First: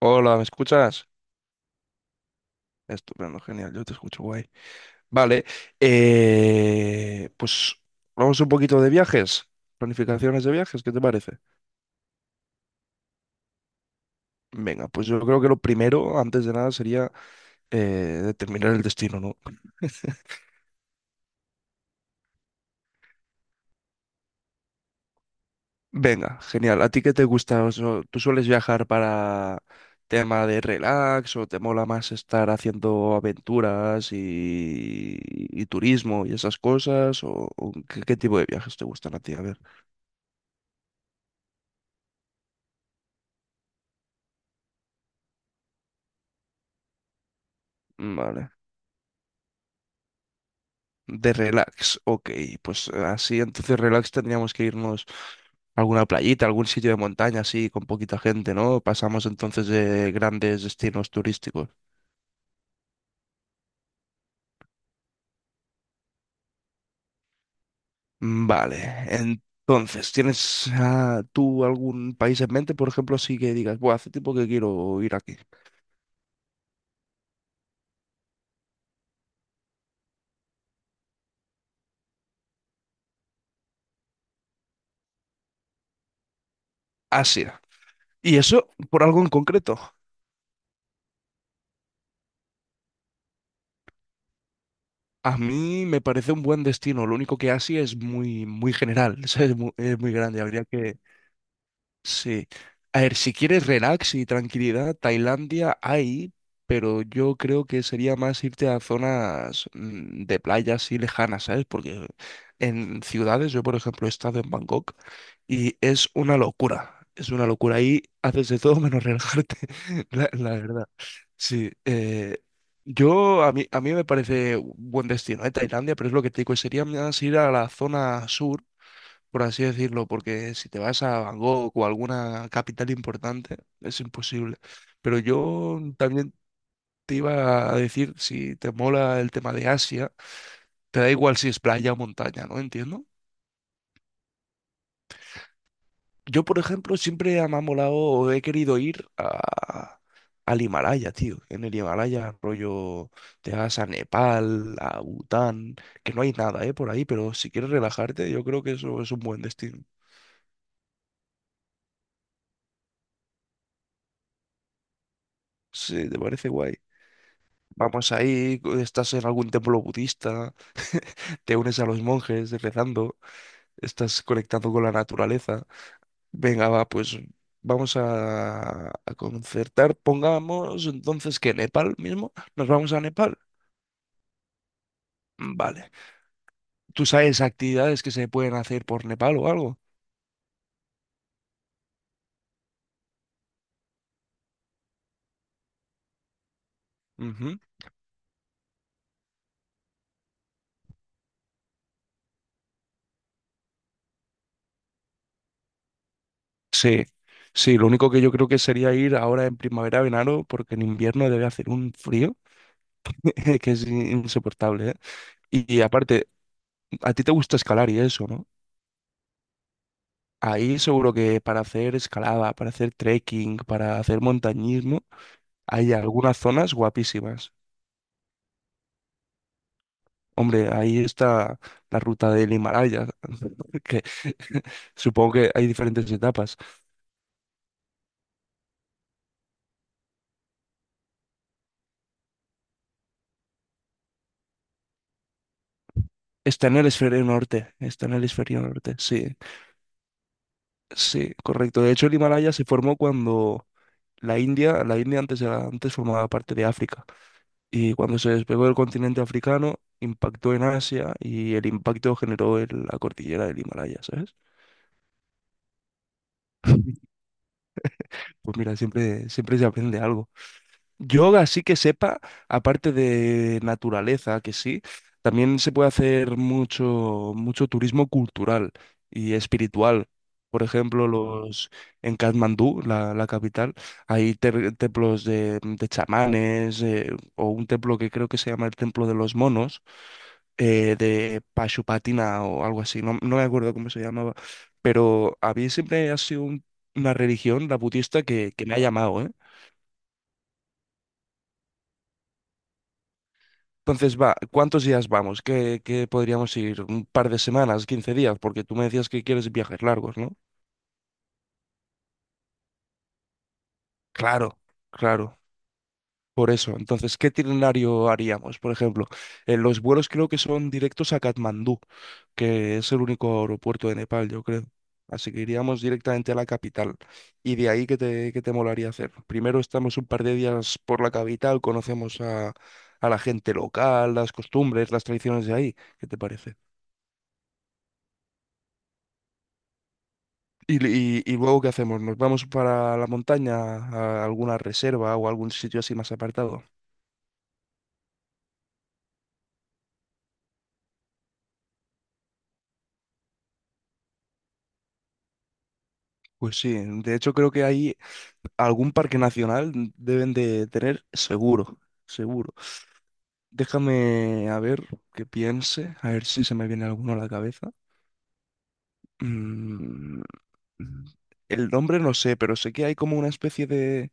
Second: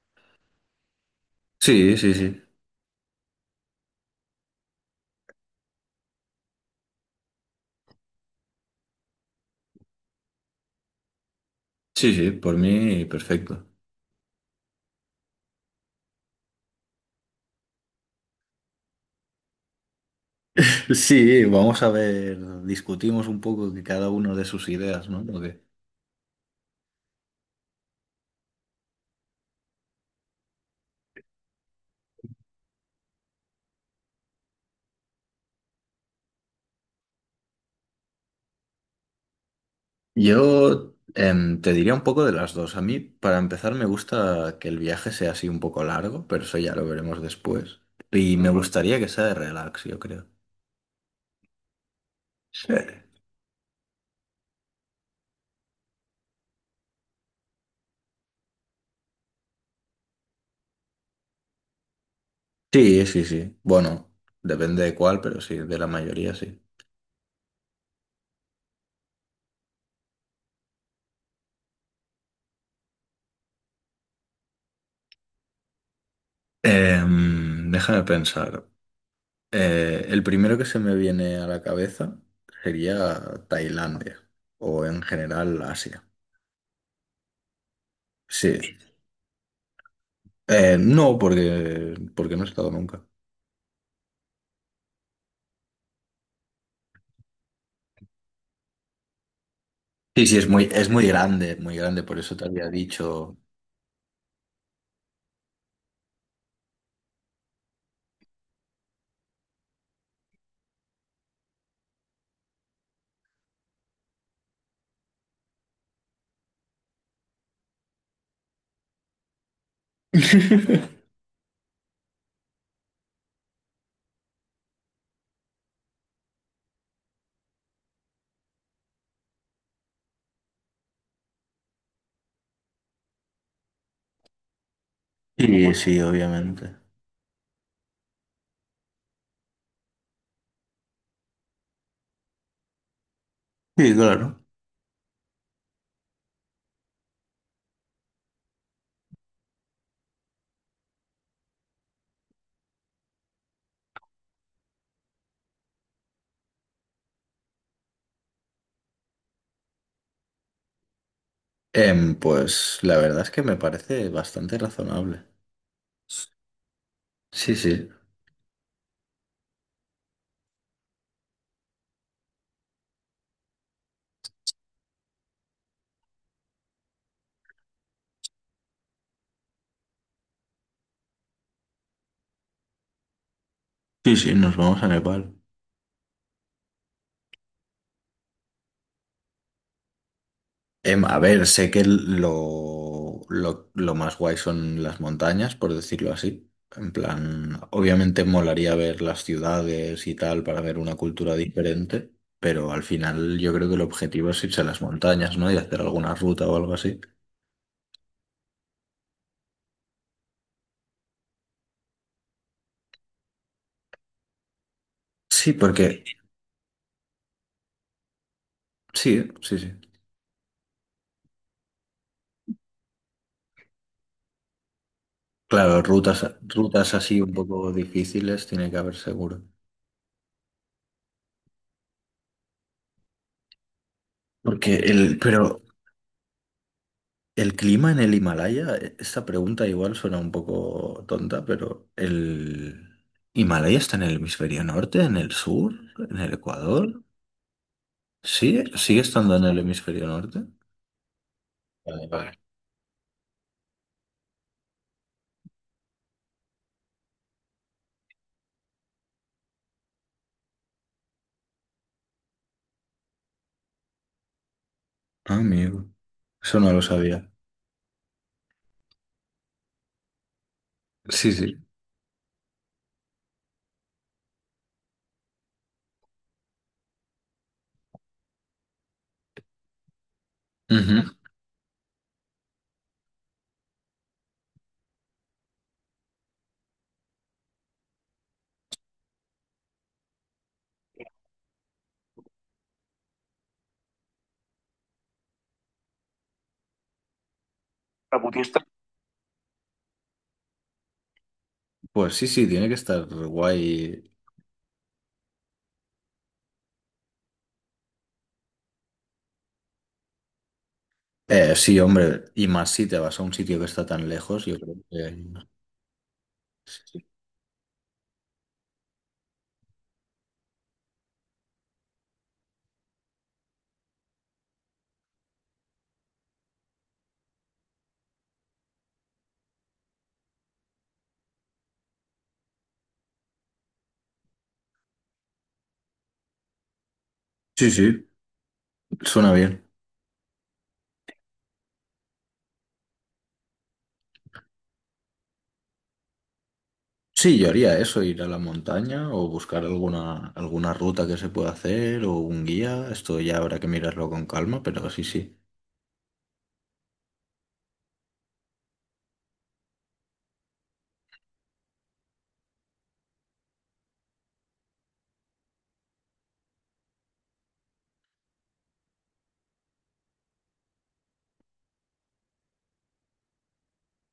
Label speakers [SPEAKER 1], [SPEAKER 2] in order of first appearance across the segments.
[SPEAKER 1] Hola, ¿me escuchas?
[SPEAKER 2] Sí, sí, sí.
[SPEAKER 1] Estupendo, genial, yo te escucho guay. Vale, pues vamos un poquito de viajes, planificaciones de viajes, ¿qué te parece?
[SPEAKER 2] Sí, sí, por mí perfecto.
[SPEAKER 1] Venga, pues yo creo que lo primero, antes de nada, sería eh, determinar el destino, ¿no?
[SPEAKER 2] Sí, vamos a ver, discutimos un poco que cada uno de sus ideas, ¿no? ¿O qué?
[SPEAKER 1] Venga, genial, ¿a ti qué te gusta? O sea, ¿tú sueles viajar para tema de relax o te mola más estar haciendo aventuras y turismo y esas cosas? O qué, qué tipo de viajes te gustan a ti? A ver,
[SPEAKER 2] Yo te diría un poco de las dos. A mí, para empezar, me gusta que el viaje sea así un poco largo, pero eso ya lo veremos después. Y me
[SPEAKER 1] vale.
[SPEAKER 2] Ujú. Gustaría que sea de relax, yo creo.
[SPEAKER 1] De relax, ok,
[SPEAKER 2] Sí,
[SPEAKER 1] pues así entonces relax tendríamos que irnos a alguna playita, algún sitio de montaña así con poquita gente, ¿no? Pasamos entonces de grandes destinos turísticos.
[SPEAKER 2] sí, sí, sí. Bueno, depende de cuál, pero sí, de la mayoría sí.
[SPEAKER 1] Vale, entonces, ¿tienes tú algún país en mente, por ejemplo, así que digas, bueno, hace tiempo que quiero ir aquí?
[SPEAKER 2] Déjame pensar. El primero que se me viene a la cabeza sería Tailandia o en general Asia.
[SPEAKER 1] Asia. ¿Y eso
[SPEAKER 2] Sí.
[SPEAKER 1] por algo en concreto?
[SPEAKER 2] No, porque no he estado nunca.
[SPEAKER 1] A mí me parece un buen destino, lo único que Asia es muy, muy general, es muy
[SPEAKER 2] Sí, sí,
[SPEAKER 1] grande, habría
[SPEAKER 2] es
[SPEAKER 1] que...
[SPEAKER 2] muy grande, por eso te
[SPEAKER 1] Sí.
[SPEAKER 2] había
[SPEAKER 1] A ver, si
[SPEAKER 2] dicho.
[SPEAKER 1] quieres relax y tranquilidad, Tailandia hay, pero yo creo que sería más irte a zonas de playas así lejanas, ¿sabes? Porque en ciudades, yo por ejemplo he estado en Bangkok y es una locura. Es una locura. Ahí haces de todo menos relajarte, la verdad. Sí. Yo, a mí me parece un buen destino, ¿eh? Tailandia, pero es lo que te digo, sería más ir a la zona sur por así decirlo, porque si te vas a Bangkok o alguna capital importante, es imposible. Pero
[SPEAKER 2] Sí,
[SPEAKER 1] yo
[SPEAKER 2] sí,
[SPEAKER 1] también
[SPEAKER 2] obviamente.
[SPEAKER 1] te iba a decir, si te mola el tema de Asia, te da igual si es playa o montaña, ¿no? Entiendo.
[SPEAKER 2] Sí, claro.
[SPEAKER 1] Yo, por ejemplo, siempre me ha molado o he querido ir a, al Himalaya, tío. En el Himalaya, rollo, te vas a Nepal, a Bután, que no hay nada, ¿eh? Por ahí, pero si quieres relajarte, yo creo que eso es un buen destino.
[SPEAKER 2] Pues la verdad es que me parece bastante razonable.
[SPEAKER 1] Sí, ¿te parece guay?
[SPEAKER 2] Sí, sí.
[SPEAKER 1] Vamos ahí, estás en algún templo budista, te unes a los monjes rezando, estás conectando con la naturaleza. Venga, va, pues a concertar. Pongamos entonces que Nepal mismo, nos vamos a Nepal.
[SPEAKER 2] Sí, sí, nos vamos a Nepal.
[SPEAKER 1] Vale. ¿Tú sabes actividades que se pueden hacer por Nepal o algo?
[SPEAKER 2] A ver, sé que lo más guay son las montañas, por decirlo así. En
[SPEAKER 1] Ujú.
[SPEAKER 2] plan, obviamente molaría ver las ciudades y tal para ver una cultura diferente, pero al final yo creo que el objetivo es irse a las montañas, ¿no? Y hacer alguna ruta o algo así.
[SPEAKER 1] Sí, sí, lo único que yo creo que sería ir ahora en primavera, verano, porque en invierno debe hacer un frío que es insoportable, ¿eh?
[SPEAKER 2] Sí,
[SPEAKER 1] Y
[SPEAKER 2] porque
[SPEAKER 1] aparte, a ti te gusta escalar y eso, ¿no?
[SPEAKER 2] sí, sí, sí.
[SPEAKER 1] Ahí seguro que para hacer escalada, para hacer trekking, para hacer montañismo,
[SPEAKER 2] Claro,
[SPEAKER 1] hay
[SPEAKER 2] rutas,
[SPEAKER 1] algunas zonas
[SPEAKER 2] rutas así un
[SPEAKER 1] guapísimas.
[SPEAKER 2] poco difíciles tiene que haber seguro.
[SPEAKER 1] Hombre, ahí está la ruta del Himalaya, que
[SPEAKER 2] Porque el,
[SPEAKER 1] supongo que
[SPEAKER 2] pero
[SPEAKER 1] hay diferentes etapas.
[SPEAKER 2] el clima en el Himalaya, esta pregunta igual suena un poco tonta, pero ¿el Himalaya está en el hemisferio norte, en el sur, en el
[SPEAKER 1] Está en el
[SPEAKER 2] Ecuador?
[SPEAKER 1] hemisferio norte, está en el hemisferio
[SPEAKER 2] ¿Sí?
[SPEAKER 1] norte,
[SPEAKER 2] ¿Sigue estando
[SPEAKER 1] sí,
[SPEAKER 2] en el hemisferio norte?
[SPEAKER 1] sí, correcto. De
[SPEAKER 2] Vale,
[SPEAKER 1] hecho, el
[SPEAKER 2] vale.
[SPEAKER 1] Himalaya se formó cuando la India antes formaba parte de África y cuando se despegó del continente africano, impactó en Asia y el impacto generó la cordillera del Himalaya, ¿sabes?
[SPEAKER 2] Ah, amigo, eso no lo sabía.
[SPEAKER 1] Pues mira, siempre, siempre se aprende algo.
[SPEAKER 2] Sí,
[SPEAKER 1] Yoga
[SPEAKER 2] sí.
[SPEAKER 1] así que sepa, aparte de naturaleza, que sí, también se puede hacer mucho, mucho turismo cultural y espiritual. Por
[SPEAKER 2] Ujú.
[SPEAKER 1] ejemplo, los en Katmandú, la capital, hay templos de chamanes, o un templo que creo que se llama el Templo de los Monos, de Pashupatina o algo así, no, no me acuerdo cómo se llamaba, pero a mí siempre ha sido una religión, la
[SPEAKER 2] La
[SPEAKER 1] budista,
[SPEAKER 2] budista.
[SPEAKER 1] que me ha llamado, ¿eh?
[SPEAKER 2] Pues sí, sí, tiene que estar guay.
[SPEAKER 1] Entonces, va, ¿cuántos días vamos? ¿Qué, qué podríamos ir? ¿Un par de semanas? ¿15 días? Porque tú me decías que quieres viajes largos, ¿no?
[SPEAKER 2] Sí, hombre, y más si te vas a un sitio que está tan lejos, yo
[SPEAKER 1] Claro,
[SPEAKER 2] creo
[SPEAKER 1] claro.
[SPEAKER 2] que...
[SPEAKER 1] Por eso, entonces, ¿qué itinerario haríamos? Por ejemplo, los vuelos creo que son directos a Katmandú, que es el único aeropuerto de Nepal, yo creo. Así que iríamos directamente a la capital. Y de ahí, qué te molaría hacer? Primero estamos un par de días por la capital, conocemos a la gente local, las costumbres, las tradiciones de ahí. ¿Qué te parece?
[SPEAKER 2] Sí, sí, suena bien.
[SPEAKER 1] Y luego, ¿qué hacemos? ¿Nos vamos para la montaña, a alguna reserva o algún sitio así más apartado?
[SPEAKER 2] Sí, yo haría eso, ir a la montaña o buscar alguna ruta que se pueda hacer o un guía. Esto ya habrá que mirarlo con calma, pero sí, sí.
[SPEAKER 1] Pues sí, de hecho creo que ahí algún parque nacional deben de tener seguro, seguro. Déjame a ver qué piense, a ver si se me viene alguno a la cabeza. Mm, el nombre no sé, pero sé que hay como una especie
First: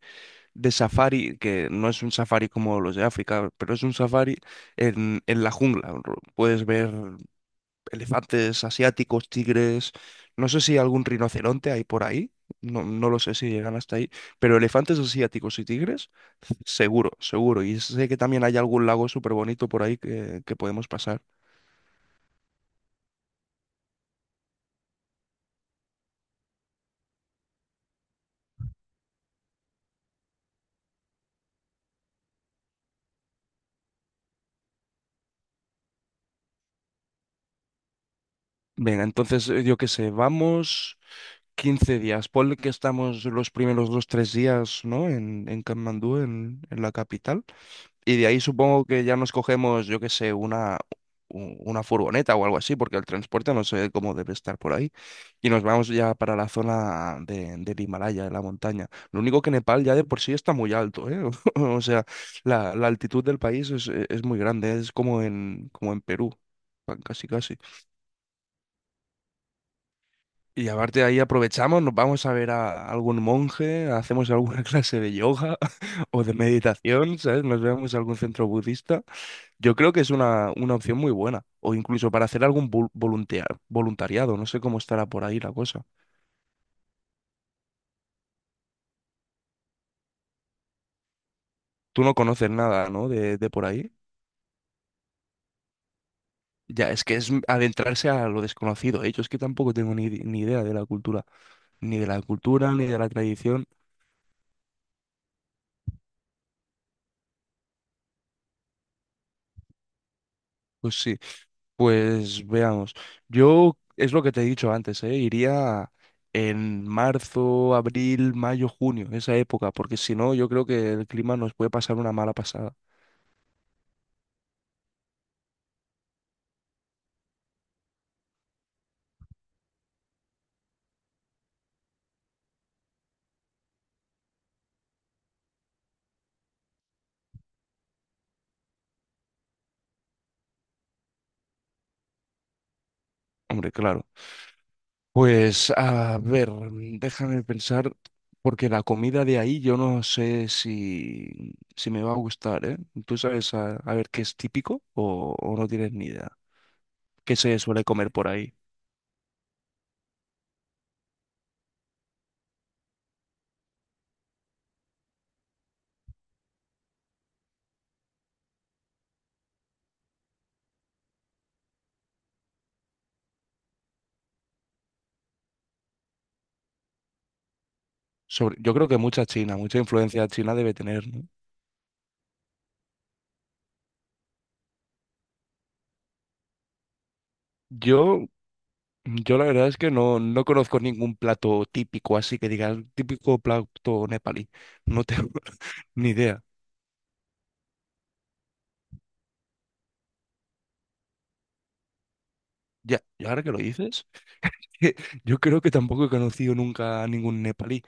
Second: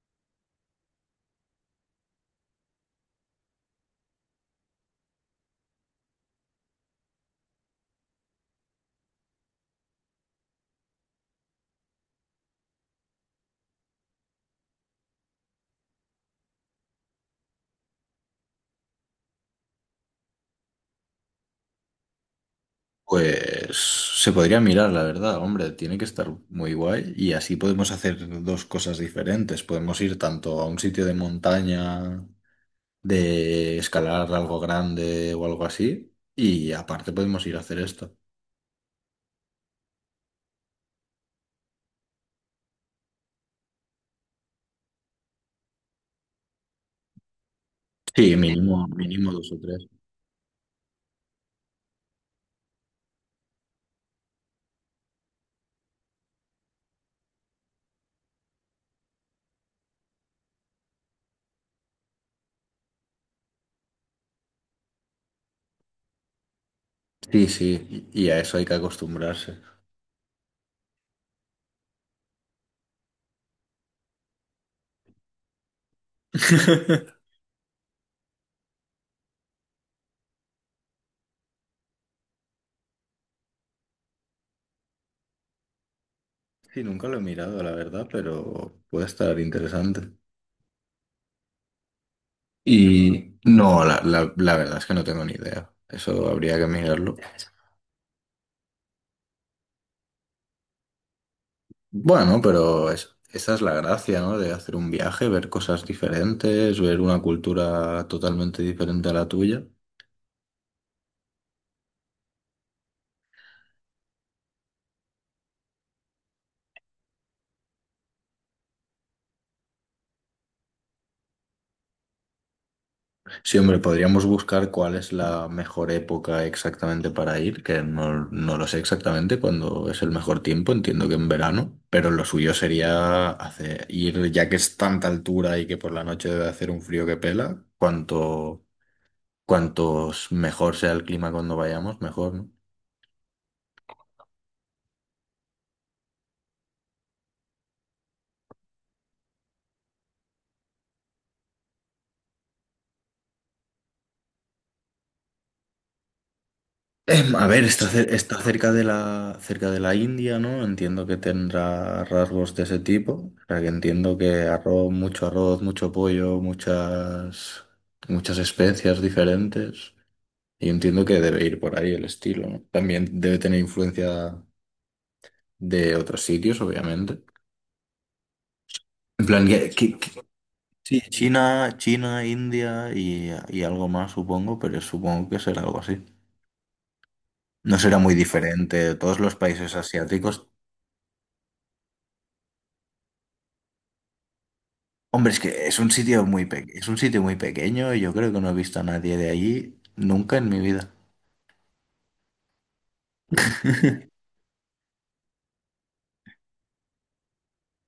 [SPEAKER 1] de safari, que no es un safari como los de África, pero es un safari en la jungla. Puedes ver elefantes asiáticos, tigres, no sé si algún rinoceronte hay por ahí, no, no lo sé si llegan hasta ahí, pero elefantes asiáticos y tigres, seguro, seguro. Y sé que también hay algún lago súper bonito por ahí que podemos pasar.
[SPEAKER 2] Pues se podría mirar, la verdad, hombre, tiene que estar muy guay y así podemos hacer dos cosas diferentes. Podemos ir tanto a un sitio de montaña, de escalar algo grande o algo así, y aparte podemos ir a hacer esto.
[SPEAKER 1] Venga, entonces yo qué sé, vamos 15 días, ponle que estamos los primeros dos, tres días, ¿no? En Katmandú, en la capital. Y de
[SPEAKER 2] Sí,
[SPEAKER 1] ahí supongo
[SPEAKER 2] mínimo,
[SPEAKER 1] que ya
[SPEAKER 2] mínimo
[SPEAKER 1] nos
[SPEAKER 2] dos o
[SPEAKER 1] cogemos,
[SPEAKER 2] tres.
[SPEAKER 1] yo qué sé, una furgoneta o algo así, porque el transporte no sé cómo debe estar por ahí. Y nos vamos ya para la zona de, del Himalaya, de la montaña. Lo único que Nepal ya de por sí está muy alto, ¿eh? O sea, la altitud del país es, e, es muy grande, es como en, como en Perú, casi
[SPEAKER 2] Sí,
[SPEAKER 1] casi.
[SPEAKER 2] sí, y a eso hay que acostumbrarse.
[SPEAKER 1] Y aparte de ahí aprovechamos, nos vamos a ver a algún monje, hacemos alguna clase de yoga o de meditación, ¿sabes? Nos vemos a algún centro budista. Yo creo que es una opción muy buena. O incluso para hacer algún voluntariado. No sé cómo estará por ahí la cosa.
[SPEAKER 2] Sí, nunca lo he mirado, la verdad, pero puede estar interesante.
[SPEAKER 1] Tú no conoces nada, ¿no?
[SPEAKER 2] Y
[SPEAKER 1] De por
[SPEAKER 2] no,
[SPEAKER 1] ahí.
[SPEAKER 2] la verdad es que no tengo ni idea. Eso habría que
[SPEAKER 1] Ya, es
[SPEAKER 2] mirarlo.
[SPEAKER 1] que es adentrarse a lo desconocido, ¿eh? Yo es que tampoco tengo ni, ni idea de la cultura. Ni de la
[SPEAKER 2] Bueno,
[SPEAKER 1] cultura, ni
[SPEAKER 2] pero
[SPEAKER 1] de la
[SPEAKER 2] esa es
[SPEAKER 1] tradición.
[SPEAKER 2] la gracia, ¿no? De hacer un viaje, ver cosas diferentes, ver una cultura totalmente diferente a la tuya.
[SPEAKER 1] Pues sí, pues veamos. Yo, es lo que te he dicho antes, ¿eh? Iría en marzo, abril, mayo, junio, esa época. Porque si no, yo creo que el clima nos puede pasar una mala pasada.
[SPEAKER 2] Sí, hombre, podríamos buscar cuál es la mejor época exactamente para ir, que no, no lo sé exactamente cuándo es el mejor tiempo, entiendo que en verano, pero lo suyo sería hacer, ir, ya que es tanta altura y que por la noche debe hacer un frío que pela, cuanto, cuantos mejor sea el clima cuando vayamos, mejor, ¿no?
[SPEAKER 1] Hombre, claro. Pues a ver, déjame pensar, porque la comida de ahí yo no sé si, si me va a gustar, ¿eh? ¿Tú sabes a ver qué es típico o no tienes ni idea? ¿Qué
[SPEAKER 2] A
[SPEAKER 1] se
[SPEAKER 2] ver,
[SPEAKER 1] suele
[SPEAKER 2] está,
[SPEAKER 1] comer por
[SPEAKER 2] está
[SPEAKER 1] ahí?
[SPEAKER 2] cerca de la India, ¿no? Entiendo que tendrá rasgos de ese tipo. O sea, que entiendo que arroz, mucho pollo, muchas especias diferentes. Y entiendo que debe ir por ahí el estilo, ¿no? También debe tener influencia de otros sitios, obviamente.
[SPEAKER 1] Sobre, yo creo que
[SPEAKER 2] En
[SPEAKER 1] mucha
[SPEAKER 2] plan,
[SPEAKER 1] China, mucha influencia china debe tener, ¿no?
[SPEAKER 2] China, China, India y algo más, supongo, pero supongo que será algo así. No será muy
[SPEAKER 1] Yo,
[SPEAKER 2] diferente. Todos los
[SPEAKER 1] yo la verdad
[SPEAKER 2] países
[SPEAKER 1] es que no, no
[SPEAKER 2] asiáticos.
[SPEAKER 1] conozco ningún plato típico, así que digas, típico plato nepalí. No tengo
[SPEAKER 2] Hombre, es que es un
[SPEAKER 1] ni
[SPEAKER 2] sitio
[SPEAKER 1] idea.
[SPEAKER 2] muy es un sitio muy pequeño y yo creo que no he visto a nadie de allí nunca en mi vida.
[SPEAKER 1] Ya, y ahora que lo dices, yo creo que tampoco he conocido nunca a ningún nepalí.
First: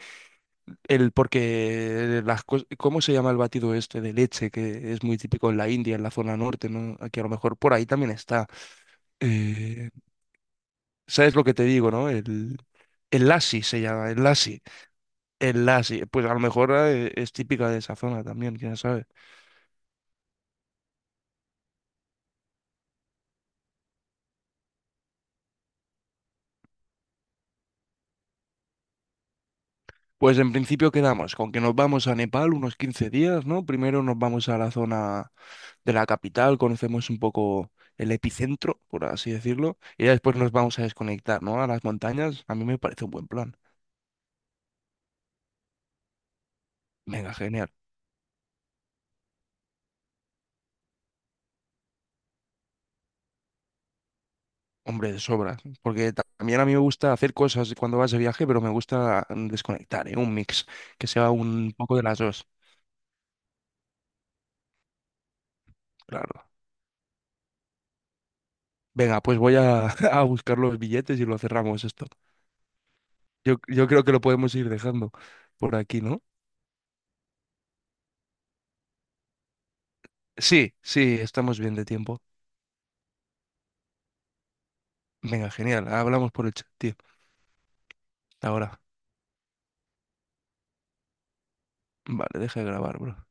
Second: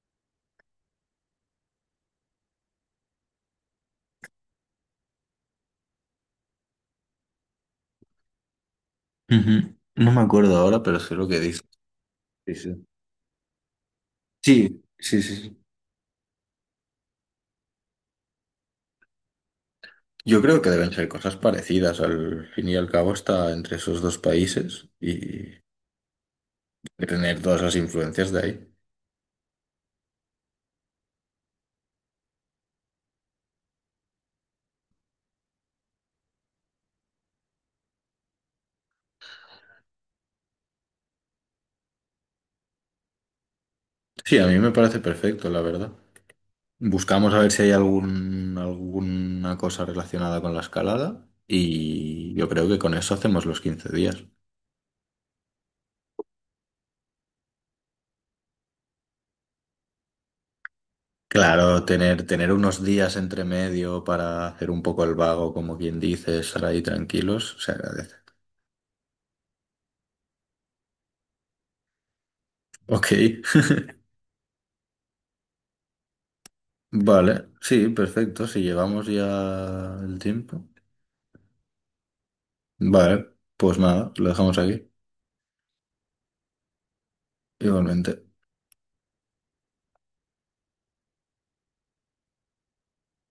[SPEAKER 1] El, porque las ¿cómo se llama el batido este de leche que es muy típico en la India, en la zona norte, ¿no? Aquí a lo mejor por ahí también está.
[SPEAKER 2] Ujú.
[SPEAKER 1] Eh,
[SPEAKER 2] No me acuerdo ahora, pero sé lo
[SPEAKER 1] ¿Sabes
[SPEAKER 2] que
[SPEAKER 1] lo que
[SPEAKER 2] dice.
[SPEAKER 1] te digo, no?
[SPEAKER 2] Sí, sí.
[SPEAKER 1] El lassi se llama, el lassi.
[SPEAKER 2] Sí, sí, sí, sí.
[SPEAKER 1] El lassi, pues a lo mejor es típica de esa zona también, quién sabe.
[SPEAKER 2] Yo creo que deben ser cosas parecidas. Al fin y al cabo está entre esos dos países y tener todas las influencias de ahí.
[SPEAKER 1] Pues en principio quedamos con que nos vamos a Nepal unos 15 días, ¿no? Primero nos vamos a la zona de la capital, conocemos un poco el epicentro, por así decirlo, y ya después nos vamos a desconectar, ¿no? A las montañas, a mí me parece un buen plan.
[SPEAKER 2] Sí, a mí me parece perfecto, la verdad. Buscamos
[SPEAKER 1] Venga,
[SPEAKER 2] a ver si
[SPEAKER 1] genial.
[SPEAKER 2] hay algún, alguna cosa relacionada con la escalada y yo creo que con eso hacemos los 15 días.
[SPEAKER 1] Hombre, de sobra. Porque también a mí me gusta hacer cosas cuando vas de viaje, pero me gusta desconectar, ¿eh? Un mix, que sea un
[SPEAKER 2] Claro,
[SPEAKER 1] poco de las
[SPEAKER 2] tener,
[SPEAKER 1] dos,
[SPEAKER 2] tener unos días entre medio para hacer un poco el vago, como quien dice,
[SPEAKER 1] claro.
[SPEAKER 2] estar ahí tranquilos, se agradece.
[SPEAKER 1] Venga, pues a buscar los billetes y lo cerramos esto.
[SPEAKER 2] Ok,
[SPEAKER 1] Yo creo que lo podemos ir dejando por aquí, ¿no?
[SPEAKER 2] vale, sí, perfecto, si llevamos ya el tiempo.
[SPEAKER 1] Sí, sí, estamos bien de tiempo.
[SPEAKER 2] Vale, pues nada, lo dejamos aquí,
[SPEAKER 1] Venga, genial. Hablamos por el chat, tío.
[SPEAKER 2] igualmente.
[SPEAKER 1] Ahora. Vale, deja de grabar, bro.